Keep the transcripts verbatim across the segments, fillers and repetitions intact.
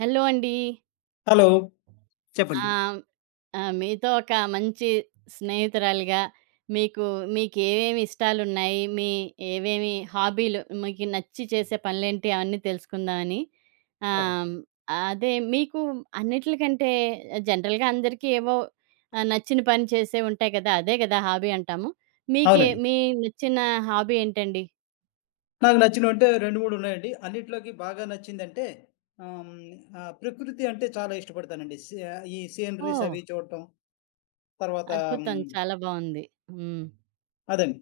Hello అండి. Hello. చెప్పండి. ఆహ్, ఆహ్, మీతో ఒక మంచి స్నేహితురాలిగా మీకు మీకేవేమి ఇష్టాలున్నాయి? మీ ఏవేమి హాబీలు మీకు నచ్చి చేసే పనులేంటి? అవన్నీ తెలుసుకుందామని. ఓహో! ఆహ్, అదే మీకు అన్నిట్లకంటే జనరల్‌గా అందరికీ ఏవో ఆహ్, నచ్చిన పని చేసేవి ఉంటాయి కదా! అదే కదా హాబీ అంటాము. మీకే అవునండి. మీ నచ్చిన హాబీ ఏంటండి? నాకు నచ్చినవంటే రెండు, మూడు ఉన్నాయండి. అన్నిట్లోకి బాగా నచ్చిందంటే ఆహ్, హ్మ్, ఆహ్, ప్రకృతి అంటే చాలా ఇష్టపడతానండి. సీ ఆహ్, ఈ సీనరీస్ ఓహ్! అవి చూడటం, తర్వాత అద్భుతం. హ్మ్, చాలా బావుంది. హ్మ్. అదండి.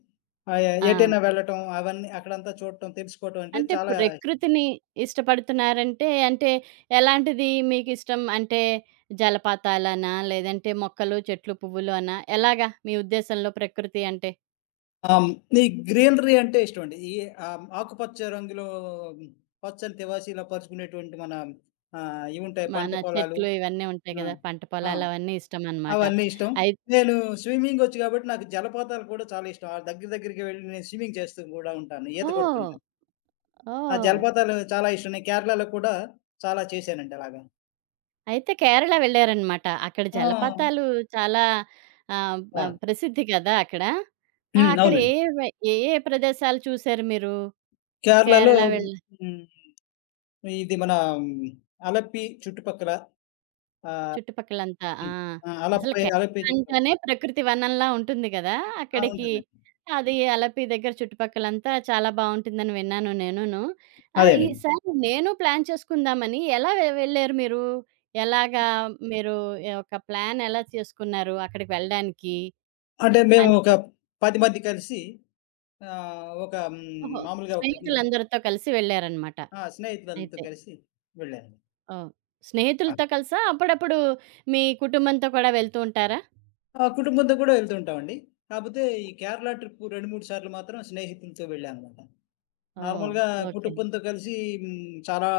ఆహ్, ఆ! ఎటైనా వెళ్ళటం అవన్నీ అక్కడంతా చూడటం, తెలుసుకోవటం అంటే అంటే చాలా ఇష్టం. ప్రకృతిని ఇష్టపడుతున్నారంటే, అంటే ఎలాంటిది మీకిష్టం? అంటే జలపాతాలనా? లేదంటే మొక్కలు, చెట్లు, పువ్వులు అనా? ఎలాగా మీ ఉద్దేశంలో ప్రకృతి అంటే? ఆహ్, ఈ గ్రీనరీ అంటే ఇష్టమండి. ఈ ఆహ్, ఆకుపచ్చ రంగులో ఉమ్, పచ్చని తివాచీలా పరుచుకునేటువంటి మన ఆహ్, ఇవుంటాయి పంట మన పొలాలు. చెట్లు ఇవన్నీ ఉంటాయి ఆ! గదా! పంట ఆ! పొలాలు అవన్నీ ఇష్టమనమాట. అవన్నీ ఇష్టం. అయి నేను స్విమ్మింగొచ్చు గాబట్టి నాకు జలపాతాలు కూడా చాలా ఇష్టం. ఆ దగ్గర దగ్గరికి వెళ్లి నేను స్విమ్మింగ్ చేస్తూ గూడా ఉంటాను. ఈత ఓహ్! కొడుతుంటాను. ఆ ఓహ్! జలపాతాలు చాలా ఇష్టం. నేను కేరళలో కూడా చాలా చేశానండి అలాగా. అయితే కేరళ వెళ్లారనమాట. అక్కడ ఆ! జలపాతాలు చాలా ఆహ్, బ ఆ! ప్రసిద్ధి కదా అక్కడ. ఆ! హ్మ్. అక్కడ ఏ అవునండి. వై ఏ ఏ ప్రదేశాలు చూసారు మీరు? కేరళలో కేరళ వెళ్ హ్మ్. ఇది మన ఉమ్, అలప్పి చుట్టుపక్కల ఆహ్, చుట్టుపక్కలంతా. ఆ! హ్మ్. ఆ! అసలు అలప్పై కేరళ అలప్పి చుట్టు అంటేనే ప్రకృతి వనంలా ఉంటుంది గదా! ఆ! అక్కడికి ఉంటుందండి. అది అలపి దగ్గర చుట్టుపక్కలంతా చాలా బావుంటుందని విన్నాను నేనును. ఆహ్, అదేనండి. ఈసారి నేను ప్లాన్ చేసుకుందామని ఎలా వె వెళ్లారు మీరు? ఎలాగా మీరు ఒక ప్లాన్ ఎలా చేసుకున్నారు అక్కడికి వెళ్ళడానికి? అంటే మేము ఒక అంటే పది మంది కలిసి ఆహ్, ఒక హ్మ్. ఓహో! మామూలుగా ఒకటి స్నేహితులందరితో కలిసి వెళ్లారనమాట ఆ! స్నేహితులందరితో అయితే. కలిసి వెళ్ళానండి. ఓహ్! ఆ! స్నేహితులతో కలిసా? అప్పుడప్పుడు మీ కుటుంబంతో కూడా వెళ్తూ ఉంటారా? ఆ! కుటుంబంతో కూడా వెళ్తుంటామండి. కాపోతే ఈ కేరళ ట్రిప్పు రెండు, మూడు సార్లు మాత్రం స్నేహితులతో వెళ్ళాననమాట. ఓహ్! నార్మల్‌గా ఓకే. కుటుంబంతో కలిసి హ్మ్, చాలా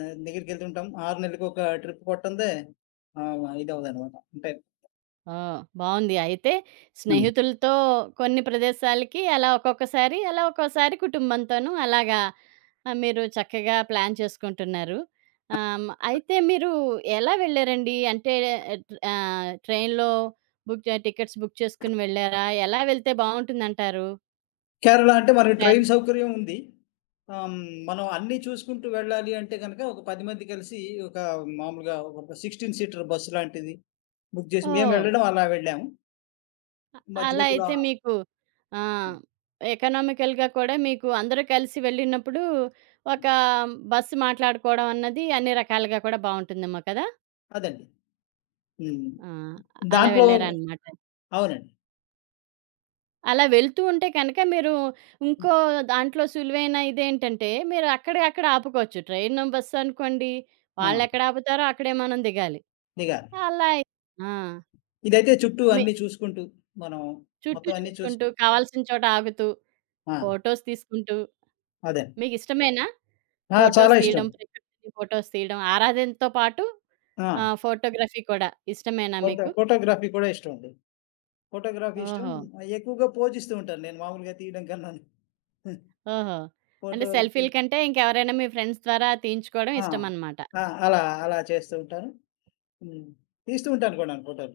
ద దగ్గరికెళ్తుంటాం. ఆరు నెలలకొక ట్రిప్ కొట్టందే ఆహ్, ఇదవ్వదనమాట. అంటే ఆ! బావుంది. అయితే హ్మ్. స్నేహితులతో కొన్ని ప్రదేశాలకి అలా ఒక్కొక్కసారి, అలా ఒక్కోసారి కుటుంబంతోనూ అలాగా ఆహ్, మీరు చక్కగా ప్లాన్ చేసుకుంటున్నారు. ఆహ్, హ్మ్. అయితే మీరు ఎలా వెళ్లారండి? అంటే ఆహ్, ట్రైన్‌లో బుక్ టికెట్స్ బుక్ చేసుకొని వెళ్లారా? ఎలా వెళ్తే బావుంటుందంటారు? కేరళ అంటే మనకి యార్ ట్రైన్ సౌకర్యం ఉంది. ఆహ్, హ్మ్, మనం అన్నీ చూసుకుంటూ వెళ్ళాలి అంటే గనక ఒక పది మంది కలిసి ఒక మామూలుగా ఒక పదహారు సీటర్ బస్సు లాంటిది బుక్ జేసి మేము ఓహ్! వెళ్ళడం అలా వెళ్ళాము. అ మధ్య అలా మధ్యలో అయితే మీకు ఆ! ఎకనామికల్‌గా కూడా మీకు అందరూ కలిసి వెళ్ళినప్పుడు ఒక బస్సు మాట్లాడుకోవడం అన్నది అన్ని రకాలుగా కూడా బావుంటుందేమో కదా! అదండి. హ్మ్. ఆ! అలా దాంట్లో వెళ్లారనమాట. అవునండి. అలా వెళ్తూ ఉంటే కనుక మీరు ఇంకో దాంట్లో సులువైన ఇదేంటంటే మీరు అక్కడే అక్కడ ఆపుకోవచ్చు. ట్రైను, బస్సు అనుకోండి ఆ! వాళ్ళెక్కడ ఆపుతారో అక్కడే మనం దిగాలి. దిగాలి. అలా అయి ఆ! ఇదైతే చుట్టూ మీ అన్నీ చూసుకుంటూ, మనం చుట్టూ మొత్తం అన్నీ చూసి చూసుకుంటూ కావాల్సిన చోట ఆగుతూ, ఆ! ఫోటోస్ తీసుకుంటూ అదే. మీకిష్టమేనా? ఆ! ఫోటోస్ చాలా ఇష్టం. తీయడం, ప్రకృతిని ఫోటోస్ తీయడం, ఆరాధనతో పాటు ఆ! ఆహ్, ఫోటోగ్రఫీ కూడా ఇష్టమేనా ఫోటో మీకు? ఫోటోగ్రఫీ కూడా ఇష్టమండి. ఫోటోగ్రఫీ ఇష్టం. ఓహో! ఎక్కువగా పోజిస్తూ ఉంటాను నేను మామూలుగా తీయడం కన్నాను. ఓహో! అంటే ఫోటోలకి సెల్ఫీ‌ల కంటే ఇంకెవరైనా మీ ఫ్రెండ్స్ ద్వారా తీయించుకోవడం ఆ! ఇష్టమనమాట. ఆ! అలా, అలా చేస్తూ ఉంటాను. హ్మ్. తీస్తూ ఉంటాను కూడాను ఫోటోలు.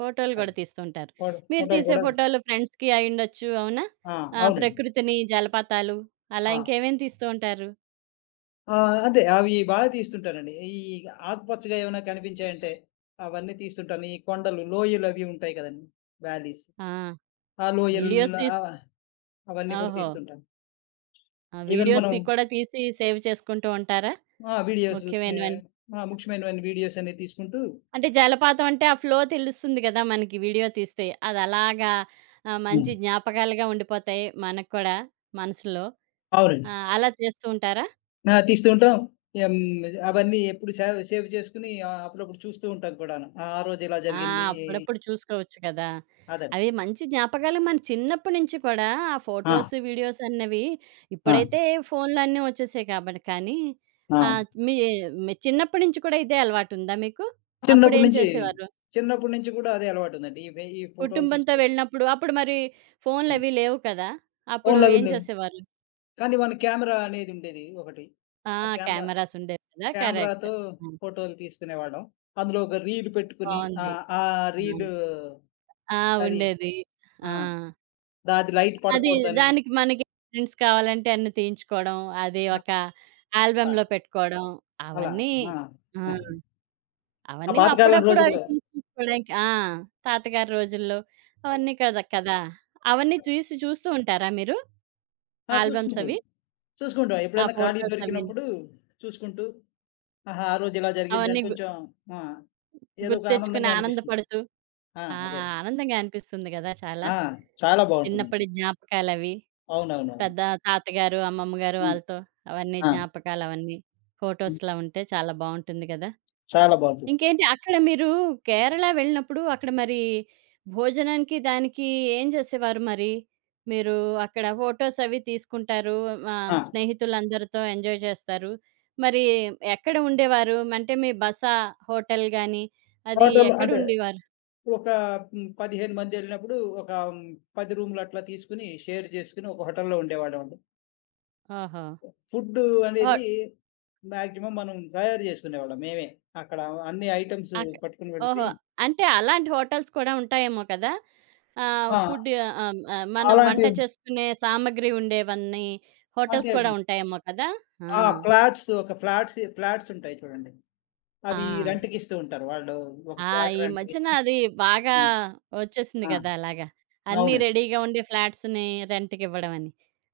ఫోటోలు అది. గూడా తీస్తుంటారు. ఫోటో మీరు ఫోటోలు తీసే కూడా ఫోటోలు ఫ్రెండ్స్‌కి అయ్యుండొచ్చు. అవునా? ఆ! ఆ! అవునండి. ప్రకృతిని, జలపాతాలు అలా ఆ! ఇంకేమేమి తీస్తూ ఉంటారు? ఆ! అదే. అవి బాగా తీస్తుంటానండి. ఈ ఆకుపచ్చగా ఏమైనా కనిపించాయంటే, అవన్నీ తీస్తుంటాను. ఈ కొండలు, లోయలు అవి ఉంటాయి కదండీ! వ్యాలీస్. ఆ! ఆ లోయలు వీడియోస్ హ్మ్. తీస్ ఆహ్, అవన్నీ కూడా ఓహో! తీస్తుంటాను. ఆ! ఈవెన్ వీడియోస్ మనం తీ కూడా తీసి సేవ్ చేసుకుంటూ ఉంటారా? ఆ! వీడియోస్ తే ముఖ్యమైనవన్నీ. ఆ! ముఖ్యమైనవన్నీ వీడియోస్ అనేవి తీసుకుంటూ అంటే జలపాతం అంటే ఆ ఫ్లో తెలుస్తుంది గదా! మనకి వీడియో తీస్తే. అదలాగా ఆహ్, హ్మ్. మంచి జ్ఞాపకాలుగా ఉండిపోతాయి మనకు కూడా మనసులో. అవునండి. ఆ! అలా చేస్తూ ఉంటారా? ఆ! తీస్తూ ఉంటాం. ఎం అవన్నీ ఎప్పుడు సేవ్ సేవ్ చేసుకొని ఆహ్, అప్పుడప్పుడు చూస్తూ ఉంటాం కూడాను. ఆ ఆ రోజు ఇలా ఆ! జరిగింది అప్పుడప్పుడు చూసుకోవచ్చు కదా! అదండి. అవి మంచి జ్ఞాపకాలు మన చిన్నప్పటి నుంచి కూడా ఆ ఆ! ఫోటోస్, వీడియోస్ అన్నవి ఆ! ఇప్పుడైతే ఫోన్‌లో అన్నీ వచ్చేసాయి కాబట్టి కానీ ఆ! ఆహ్, మీ మీ చిన్నప్పటి నుంచి కూడా ఇదే అలవాటుందా మీకు? చిన్నప్పటి అప్పుడేం నుంచి, చేసేవారు? చిన్నప్పటి నుంచి కూడా అదే అలవాటుందండి. ఈ వె ఈ ఫోటోలు కుటుంబంతో తీసుకోవడం. వెళ్ళినప్పుడు అప్పుడు మరి హ్మ్. ఫోన్‌లవి లేవు కదా! అప్పుడు ఫోన్‌లవి ఏం లేవు. చేసేవారు? కానీ మన కెమెరా అనేదుండేది ఒకటి. ఆ! ఆ కెమెరా కెమెరాస్ ఉండేవి కదా! కరెక్ట్. కెమెరాతో ఆ! ఫోటోలు తీసుకునేవాళ్ళం. అందులో ఒక రీల్ పెట్టుకొని బావుంది. ఆహ్, ఆ ఆ! రీలు ఆ! అది ఉండేది. ఆ! ఆ! దాది లైట్ అది పడకూడదని దానికి మనకి ప్రింట్స్ కావాలంటే అన్నీ తీయించుకోవడం. అది ఆ! ఒక ఆ! ఆల్బమ్‌లో పెట్టుకోవడం. అలా. అవన్నీ ఆ! ఆ! ఆ! ఆ అవన్నీ పాతకాలం అప్పుడప్పుడు అవి రోజుల్లో తీసి చూసుకోవడానికి ఆ! తాతగారి రోజుల్లో అవన్నీ కదా! కదా! అవన్నీ చూసి చూస్తూ ఉంటారా మీరు? ఆ! ఆల్బమ్స్ చూసుకుంటూ అవి? చూసుకుంటాం. ఆ ఎప్పుడైనా ఖాళీ ఫోటోస్ అవి దొరికినప్పుడు చూసుకుంటూ, ఆహా! ఆ రోజు ఇలా జరిగిందని అవన్నీ గు కొంచెం ఆ! ఏదో ఒక గుర్తెచ్చుకుని ఆనందంగా అనిపిస్తుంది. ఆనందపడుతూ ఆ! ఆ! అదే. ఆనందంగా అనిపిస్తుంది కదా చాలా. ఆ! చాలా చిన్నప్పటి బావుంటుందండి. జ్ఞాపకాలవి. అవునవునవును. పెద్ద తాతగారు, అమ్మమ్మ గారు హ్మ్. వాళ్ళతో అవన్నీ ఆ! జ్ఞాపకాలవన్నీ. హ్మ్. ఫోటోస్‌లా ఉంటే చాలా బావుంటుంది గదా! చాలా బావుంటుంది. ఇంకేంటి అక్కడ మీరు కేరళ వెళ్ళినప్పుడు అక్కడ మరి భోజనానికి, దానికి ఏం జేసేవారు మరి? మీరు అక్కడ ఫోటోస్ అవి తీసుకుంటారు. ఆహ్, ఆ! స్నేహితులందరితో ఎంజాయ్ చేస్తారు. మరి ఎక్కడ ఉండేవారు? అంటే మీ బస, హోటల్ గాని అది హోటలు ఎక్కడ అంటే ఉండేవారు? ఒక హ్మ్, పదిహేను మందెళ్ళినప్పుడు ఒక హ్మ్, పది రూములు అట్లా తీసుకొని షేర్ చేసుకొని ఒక హోటల్‌లో ఉండేవాళ్ళమండి. ఓహో! ఫుడ్ హో అనేది మాక్సిమం మనం తయారు చేసుకునేవాళ్ళం మేమే. అక్కడ అన్ని ఐటెమ్స్ అక్ పట్టుకొని ఓహో! వెళ్ళిపోయి అంటే అలాంటి హోటల్స్ కూడా ఉంటాయేమో కదా! ఆహ్, ఆ! ఫుడ్ ఆహ్, ఆహ్, మనం వంట అలాంటి చేసుకునే సామాగ్రి ఉండేవన్నీ హోటల్స్ అంటే కూడా ఉంటాయేమో కదా! ఆ! ఆ! ఫ్లాట్స్ ఒక ఫ్లాట్స్ ఫ్లాట్స్ ఉంటాయి చూడండి. ఆ! అవి రెంట్‌కిస్తూ ఉంటారు. వాళ్ళు ఒక ఆ! ఫ్లాట్ ఈ మధ్యన రెంట్‌కిచ్చి అది బాగా హ్మ్. వచ్చేసింది ఆ! కదా అలాగా. అన్నీ అవునండి. రెడీగా ఉండే ఫ్లాట్స్‌ని రెంట్‌కివ్వడం అని.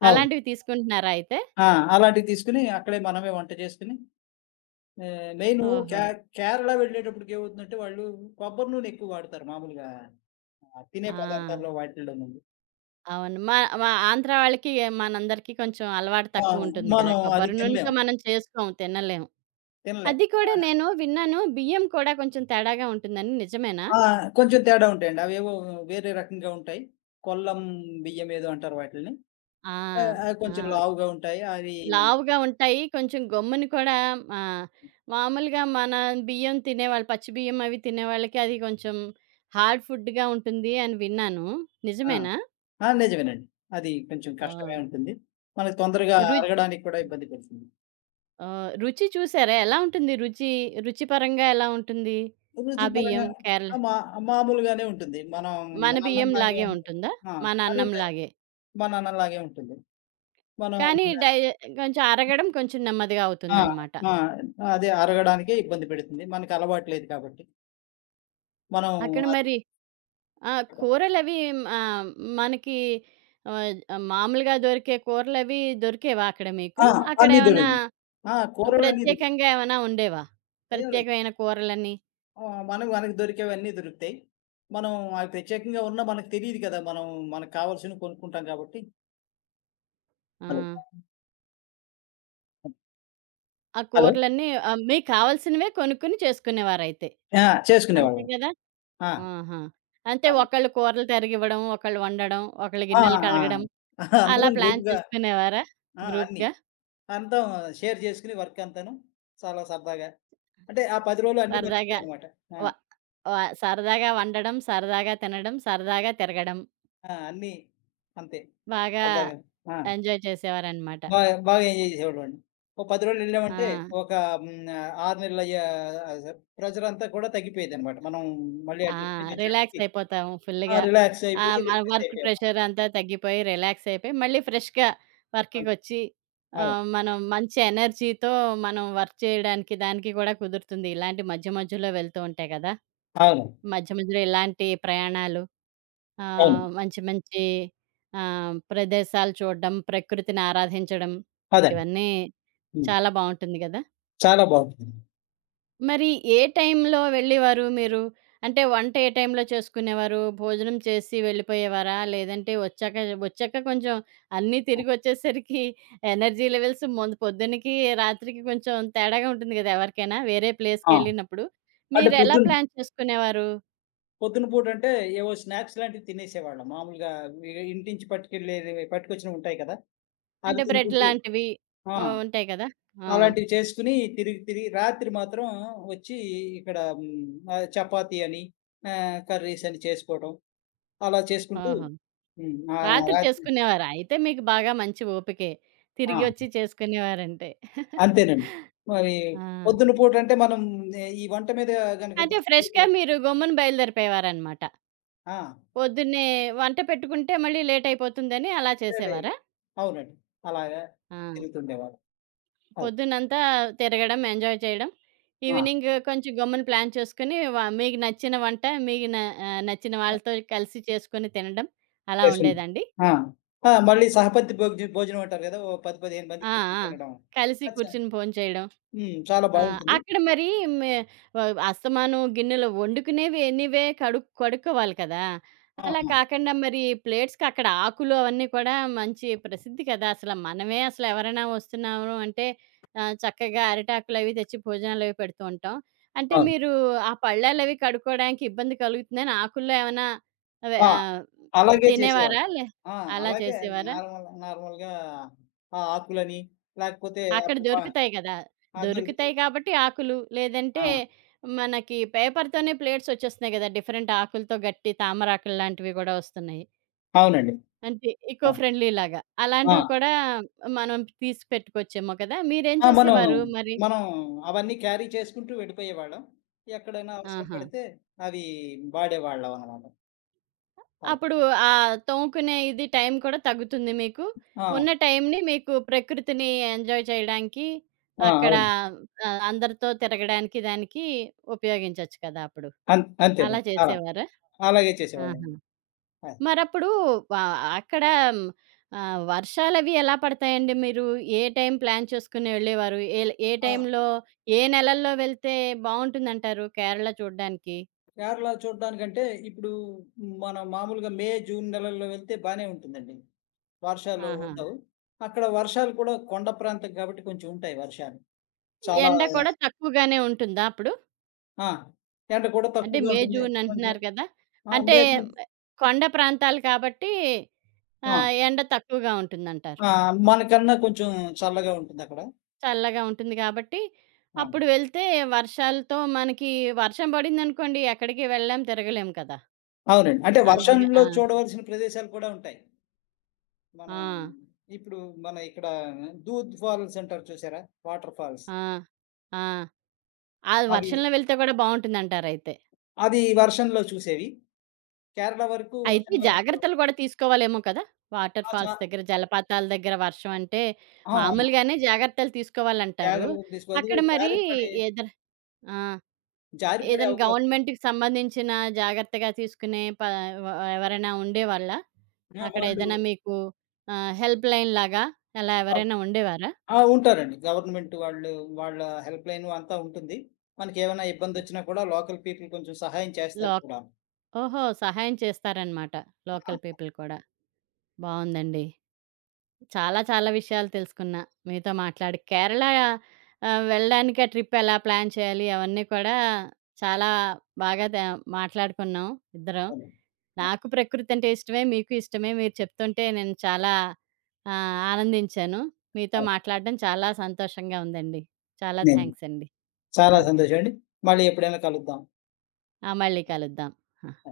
అవును. అలాంటివి తీసుకుంటున్నారా అయితే? ఆ! అలాంటివి తీసుకొని అక్కడే మనమే వంట చేసుకొని ఆహ్, మెయిను కే ఓహో! కేరళ వెళ్ళేటప్పటికి ఏమవుతుందంటే వాళ్ళు కొబ్బరి నూనె ఎక్కువ వాడతారు మామూలుగా ఆహ్, ఆ! తినే పదార్థాల్లో వాటిల్లో ముందు. అవును. మా మా ఆంధ్ర వాళ్ళకి మనందరికీ కొంచెం అలవాటు ఆ! తక్కువుంటుంది కదా! మనం అది కొబ్బరి నూనెతో తినలేము. మనం చేసుకోం తినలేం. తినలేం. అది ఆ! కూడా నేను విన్నాను. బియ్యం కూడా కొంచెం తేడాగా ఉంటుందని నిజమేనా? ఆ! కొంచెం తేడా ఉంటాయండి. అవేవో వేరే రకంగా ఉంటాయి. కొల్లం బియ్యం ఏదో అంటారు వాటిల్ని. ఆ! ఆహ్, అవి కొంచెం ఆ! లావుగా ఉంటాయి. అవి లావుగా ఉంటాయి. కొంచెం గమ్ముని కూడా ఆహ్, మామూలుగా మన బియ్యం తినేవాళ్ళు పచ్చి బియ్యం అవి తినేవాళ్ళకి అది కొంచెం హార్డ్ ఫుడ్‌గా ఉంటుంది అని విన్నాను. ఆ! నిజమేనా? ఆ! నిజమేనండి. అది కొంచెం ఆ! కష్టమే ఉంటుంది. మనకు తొందరగా రు అరగడానికి కూడా ఇబ్బంది పడుతుంది. ఆహ్, రుచి చూసారా? ఎలా ఉంటుంది రుచి? రుచి పరంగా ఎలా ఉంటుంది? ఆ రుచి పరంగా బియ్యం కేరళ ఆ! మా మామూలుగానే ఉంటుంది. మనం మన మన అన్నంలాగే బియ్యంలాగే ఉంటుంది. ఉంటుందా? ఆ! మన కానీ అన్నంలాగే. మా నాన్నలాగే ఉంటుంది. మనం కానీ డై కొంచెం అరగడం కొంచెం నెమ్మదిగా ఆ! అవుతుందనమాట. ఆ! అదే అరగడానికే ఇబ్బంది పెడుతుంది. మనకలవాటు లేదు కాబట్టి. మనం అక్కడ అది మరి ఆ! కూరలవి ఆహ్, మనకి ఆహ్, మామూలుగా దొరికే కూరలవి దొరికేవా అక్కడ మీకు? ఆ! అన్నీ అక్కడేమన్నా దొరింది. ఆ! కూరలన్నీ దొరుకుతాయి. ప్రత్యేకంగా ఏమన్నా ఉండేవా? అయ్యో! లేదు. ప్రత్యేకమైన కూరలని? ఆహ్, మనకు మనకు దొరికేవన్నీ దొరుకుతాయి. మనం అవి ప్రత్యేకంగా ఉన్నా మనకు తెలీదు కదా! మనం మనకు కావాల్సినవి కొనుక్కుంటాం కాబట్టి. ఆ! హలో! ఆ హలో! కూరలన్నీ ఆహ్, మీకు కావాల్సినవే కొనుక్కొని చేసుకునేవారైతే. ఆ! అంతే చేసుకునేవాళ్ళం. కదా! ఆ! ఆహా! అంటే ఆహా! ఒకళ్ళు కూరలు తరిగివ్వడం, ఒకళ్ళు వండడం, ఒకళ్ళు ఆ! గిన్నెలు ఆ! కడగడం అలా అందరం ప్లాన్ గ్రూప్‌గా చేసుకునేవారా ఆ! అన్నీ. గ్రూప్‌గా అంతం షేర్ చేసుకొని వర్కంతాను. చాలా సరదాగా. అంటే ఆ పది రోజులు అన్నీ సరదాగా? మర్చిపోయానమాట. ఆ! వ వ సరదాగా వండడం, సరదాగా తినడం, సరదాగా తిరగడం. ఆ! అన్నీ అంతే బాగా సరదాగా. ఆ! ఎంజాయ్ చేసేవారనమాట. బాగా, బాగా ఎంజాయ్ చేసేవాళ్ళమండి. ఓ పది రోజులు ఆ! వెళ్ళామంటే ఒక హ్మ్, ఆహ్, ఆరు నెలలయ్యే ఆహ్, ప్రెజరంతా కూడా తగ్గిపోయేదనమాట. మనం మళ్ళీ ఆ ఆ! ట్రిప్ నుంచి రిలాక్స్ వచ్చినప్పటికి అయిపోతాము ఆ! ఫుల్‌గా. రిలాక్స్ అయిపోయి ఆహ్, మన రిఫ్రెష్ వర్క్ అయిపోయేవాళ్ళం. ప్రెషర్ అంతా తగ్గిపోయి రిలాక్స్ అయిపోయి, మళ్ళీ ఫ్రెష్‌గా అవును. వర్క్‌కొచ్చి అవును. ఆహ్, మనం మంచి ఎనర్జీతో మనం వర్క్ చేయడానికి దానికి కూడా కుదురుతుంది. ఇలాంటి మధ్య మధ్యలో వెళ్తూ ఉంటాయి కదా! అవును. మధ్య మధ్యలో ఇలాంటి ప్రయాణాలు అవును. ఆహ్, మంచి మంచి ఆహ్, ప్రదేశాలు చూడడం, ప్రకృతిని ఆరాధించడం అదండి. ఇవన్నీ హ్మ్. చాలా బావుంటుంది గదా! చాలా బావుంటుంది. మరి ఏ టైంలో వెళ్ళేవారు మీరు? అంటే వంట ఏ టైంలో చేసుకునేవారు? భోజనం చేసి వెళ్ళిపోయేవారా? లేదంటే వచ్చాక వచ్చాక కొంచెం అన్నీ తిరిగొచ్చేసరికి ఎనర్జీ లెవెల్స్ ముందు పొద్దున్నకి, రాత్రికి కొంచెం తేడాగా ఉంటుంది గదా! ఎవరికైనా వేరే ఆ! ప్లేస్‌కెళ్ళినప్పుడు. అంటే మీరెలా పొద్దున ప్లాన్ చేసుకునేవారు? పొద్దున పూటంటే ఏవో స్నాక్స్ లాంటివి తినేసేవాళ్ళం. మామూలుగా వి ఇంటి నుంచి పట్టుకెళ్ళేవి పట్టుకొచ్చినవి ఉంటాయి కదా! అవి అంటే బ్రెడ్ తినుకుంటూ లాంటివి ఆ! ఆహ్, ఉంటాయి కదా! ఆ! అలాంటివి చేసుకుని తిరిగి తిరిగి రాత్రి మాత్రం వచ్చి ఇక్కడ హ్మ్, ఆ చపాతీ అని, ఆహ్, కర్రీస్ అని చేసుకోవడం అలా చేసుకుంటూ ఓహో! హ్మ్. ఆ! రాత్రి రాత్రి చేసుకునేవారా? అయితే మీకు బాగా మంచి ఓపికే. ఆ! తిరిగొచ్చి చేసుకునేవారంటే. అంతేనండి. మరి ఆ! పొద్దున పూట అంటే మనం ఏ, ఈ వంట మీద గనుక అంటే దృష్టి పెడితే ఫ్రెష్‌గా మీరు గమ్మున బయలుదేరిపోయేవారనమాట. ఆ! పొద్దున్నే వంట పెట్టుకుంటే మళ్ళీ లేట్ అయిపోతుందని అలా అదే చేసేవారా? అవునండి. అలాగా ఆ! తిరుగుతుండేవారు. అది. పొద్దునంతా తిరగడం, ఎంజాయ్ చేయడం. ఆ! ఈవినింగ్ కొంచెం గమ్మున ప్లాన్ చేసుకొని వ మీకు నచ్చిన వంట మీకు న ఆహ్, నచ్చిన వాళ్ళతో కలిసి చేసుకొని తినడం అలా చేసింది. ఉండేదండి? ఆ! ఆ! మళ్ళీ సహపంక్తి భోజ భోజనం అంటారు కదా! ఓ పది, పదిహేను మంది ఆ! కూర్చొని ఆ! తినడం. కలిసి అచ్చా! కూర్చొని భోంచేయడం. హ్మ్. చాలా ఆ! బావుంటుంది. అక్కడ మరి మే ఆహ్, అస్తమానం గిన్నెలు వండుకునేవి ఎనీవే కడు కడుక్కోవాలి కదా! ఆ! అలా ఆ! కాకుండా మరి ప్లేట్స్‌కి అక్కడ ఆకులు అవన్నీ కూడా మంచి ప్రసిద్ధి కదా! అసలు మనమే అసలు ఎవరైనా వస్తున్నాము అంటే ఆహ్, చక్కగా అరిటాకులవి తెచ్చి భోజనాలవి పెడుతూ ఉంటాం. అంటే అవును. మీరు ఆ పళ్ళాలవి కడుక్కోవడానికి ఇబ్బంది కలుగుతుందని ఆకుల్లో ఏమైనా అవే ఆ! ఆహ్, అలాగే చేసేవాడు. తినేవారా? లే ఆ! అలా అలాగే చేసేవారా? నార్మల్ నార్మల్‌గా ఆ ఆకులని లేకపోతే అక్కడ అప్పుడు ప దొరుకుతాయి గదా! ఆ! దొరుకుతాయి దొరుకుతాయి. కాబట్టి ఆకులు, ఆ! లేదంటే మనకి పేపర్‌తోనే ప్లేట్స్ వచ్చేస్తున్నాయి గదా! డిఫరెంట్ ఆకులతో గట్టి తామరాకులు లాంటివి గూడా వస్తున్నాయి. అవునండి. అంటే ఇకో ఆ! ఫ్రెండ్లీ లాగా. అలాంటివి ఆ! కూడా మనం తీసి పెట్టుకోవచ్చేమో కదా! మీరేం ఆ! మనం, చేసేవారు మరి? మనం అవన్నీ క్యారీ చేసుకుంటూ వెళ్ళిపోయేవాళ్ళం. ఎక్కడైనా అవసరం ఆహా! పడితే అవి వాడేవాళ్ళం అనమాట. అలా. అప్పుడు ఆ తోముకునే ఇది టైం కూడా తగ్గుతుంది మీకు. ఆ! ఉన్న టైంని మీకు ప్రకృతిని ఎంజాయ్ చేయడానికి ఆ! అక్కడ అవును. ఆహ్, అందరితో తిరగడానికి దానికి ఉపయోగించొచ్చు కదా అప్పుడు. అం అలా అంతేనండి. అలా. చేసేవారా? అలాగే చేసేవాళ్ళం. ఆహా! అది. మరప్పుడు వా అక్కడ హ్మ్, ఆహ్, వర్షాలవి ఎలా పడతాయండి మీరు? ఏ టైం ప్లాన్ చేసుకొని వెళ్ళేవారు? ఏల్ ఏ ఆ! టైంలో, ఏ నెలల్లో వెళ్తే బావుంటుందంటారు కేరళ చూడ్డానికి? కేరళ చూడడానికంటే ఇప్పుడు మనం మామూలుగా మే, జూన్ నెలల్లో వెళ్తే బానే ఉంటుందండి. వర్షాలు ఆహా! ఉండవు. అక్కడ వర్షాలు కూడా కొండ ప్రాంతం కాబట్టి కొంచెం ఉంటాయి వర్షాలు. చాలా ఎండ కూడా తక్కువగానే ఉంటుందా అప్పుడు? ఆ! ఎండ కూడా అంటే తక్కువగా మే, ఉంటుంది. జూన్ కొంచెం అంటున్నారు కదా! ఆ! అంటే లేదు. కొండ ప్రాంతాలు కాబట్టి ఆ! ఆహ్, ఎండ తక్కువగా ఉంటుందంటారు. ఆ! మనకన్నా కొంచెం చల్లగా ఉంటుందక్కడ. చల్లగా ఉంటుంది కాబట్టి ఆ! అప్పుడు వెళ్తే వర్షాలతో మనకి వర్షం పడిందనుకోండి ఎక్కడికి వెళ్ళలేం, తిరగలేం కదా! అవునండి. అంటే అందుకే వర్షంలో ఆ! చూడవలసిన ప్రదేశాలు కూడా ఉంటాయి. మన ఆ! ఇప్పుడు మన ఇక్కడ దూద్ ఫాల్స్ అంటారు చూసారా? Water falls. ఆ! ఆ! అది అవి వర్షంలో వెళ్తే కూడా బావుంటుందంటారయితే. అది వర్షంలో చూసేవి. కేరళ వరకు అయితే వర్షంలో చూ- జాగ్రత్తలు కూడా తీసుకోవాలేమో కదా! వాటర్ ఆ! చా ఫాల్స్ దగ్గర, జలపాతాల దగ్గర వర్షం అంటే ఆ! ఆ! మామూలుగానే జాగ్రత్తలు తీసుకోవాలంటారు. జాగ్రత్తలు తీసుకోవాలి. అక్కడ ఎందుకంటే మరి జారిపడే ఏదర ఆ! జారిపడే ఏదైనా అవకాశం గవర్నమెంట్‌కి సంబంధించిన జాగ్రత్తగా తీసుకునే ప వ ఎవరైనా ఉండేవాళ్ళా? ఆ! అక్కడ వాళ్ళు ఏదైనా మీకు ఆహ్, హెల్ప్‌లైన్ లాగా అలా ఆహ్, ఎవరైనా ఉండేవారా? ఆ! ఉంటారండి. గవర్నమెంట్ వాళ్ళు, వాళ్ళ హెల్ప్‌లైను అంతా ఉంటుంది. మనకేమైనా ఇబ్బందొచ్చినా కూడా లోకల్ పీపుల్ కొంచెం సహాయం లో చేస్తారు కూడా. ఓహో! సహాయం చేస్తారనమాట. ఆ! లోకల్ పీపుల్ కూడా. బావుందండి. చాలా చాలా విషయాలు తెలుసుకున్నా మీతో మాట్లాడి. కేరళ ఆహ్, వెళ్ళడానికి ఆ ట్రిప్ ఎలా ప్లాన్ చేయాలి అవన్నీ కూడా చాలా బాగా త మాట్లాడుకున్నాం ఇద్దరం. అవును. ఆ! నాకు ప్రకృతి అంటే ఇష్టమే. మీకు ఇష్టమే. మీరు చెప్తుంటే నేను చాలా ఆహ్, ఆనందించాను. మీతో అవును. మాట్లాడడం చాలా సంతోషంగా ఉందండి. చాలా నేను థాంక్స్ అండి. ఆ! చాలా సంతోషమండి. మళ్ళీ ఎప్పుడైనా కలుద్దాం. ఆ! మళ్ళీ కలుద్దాం. ఆ! ఆ!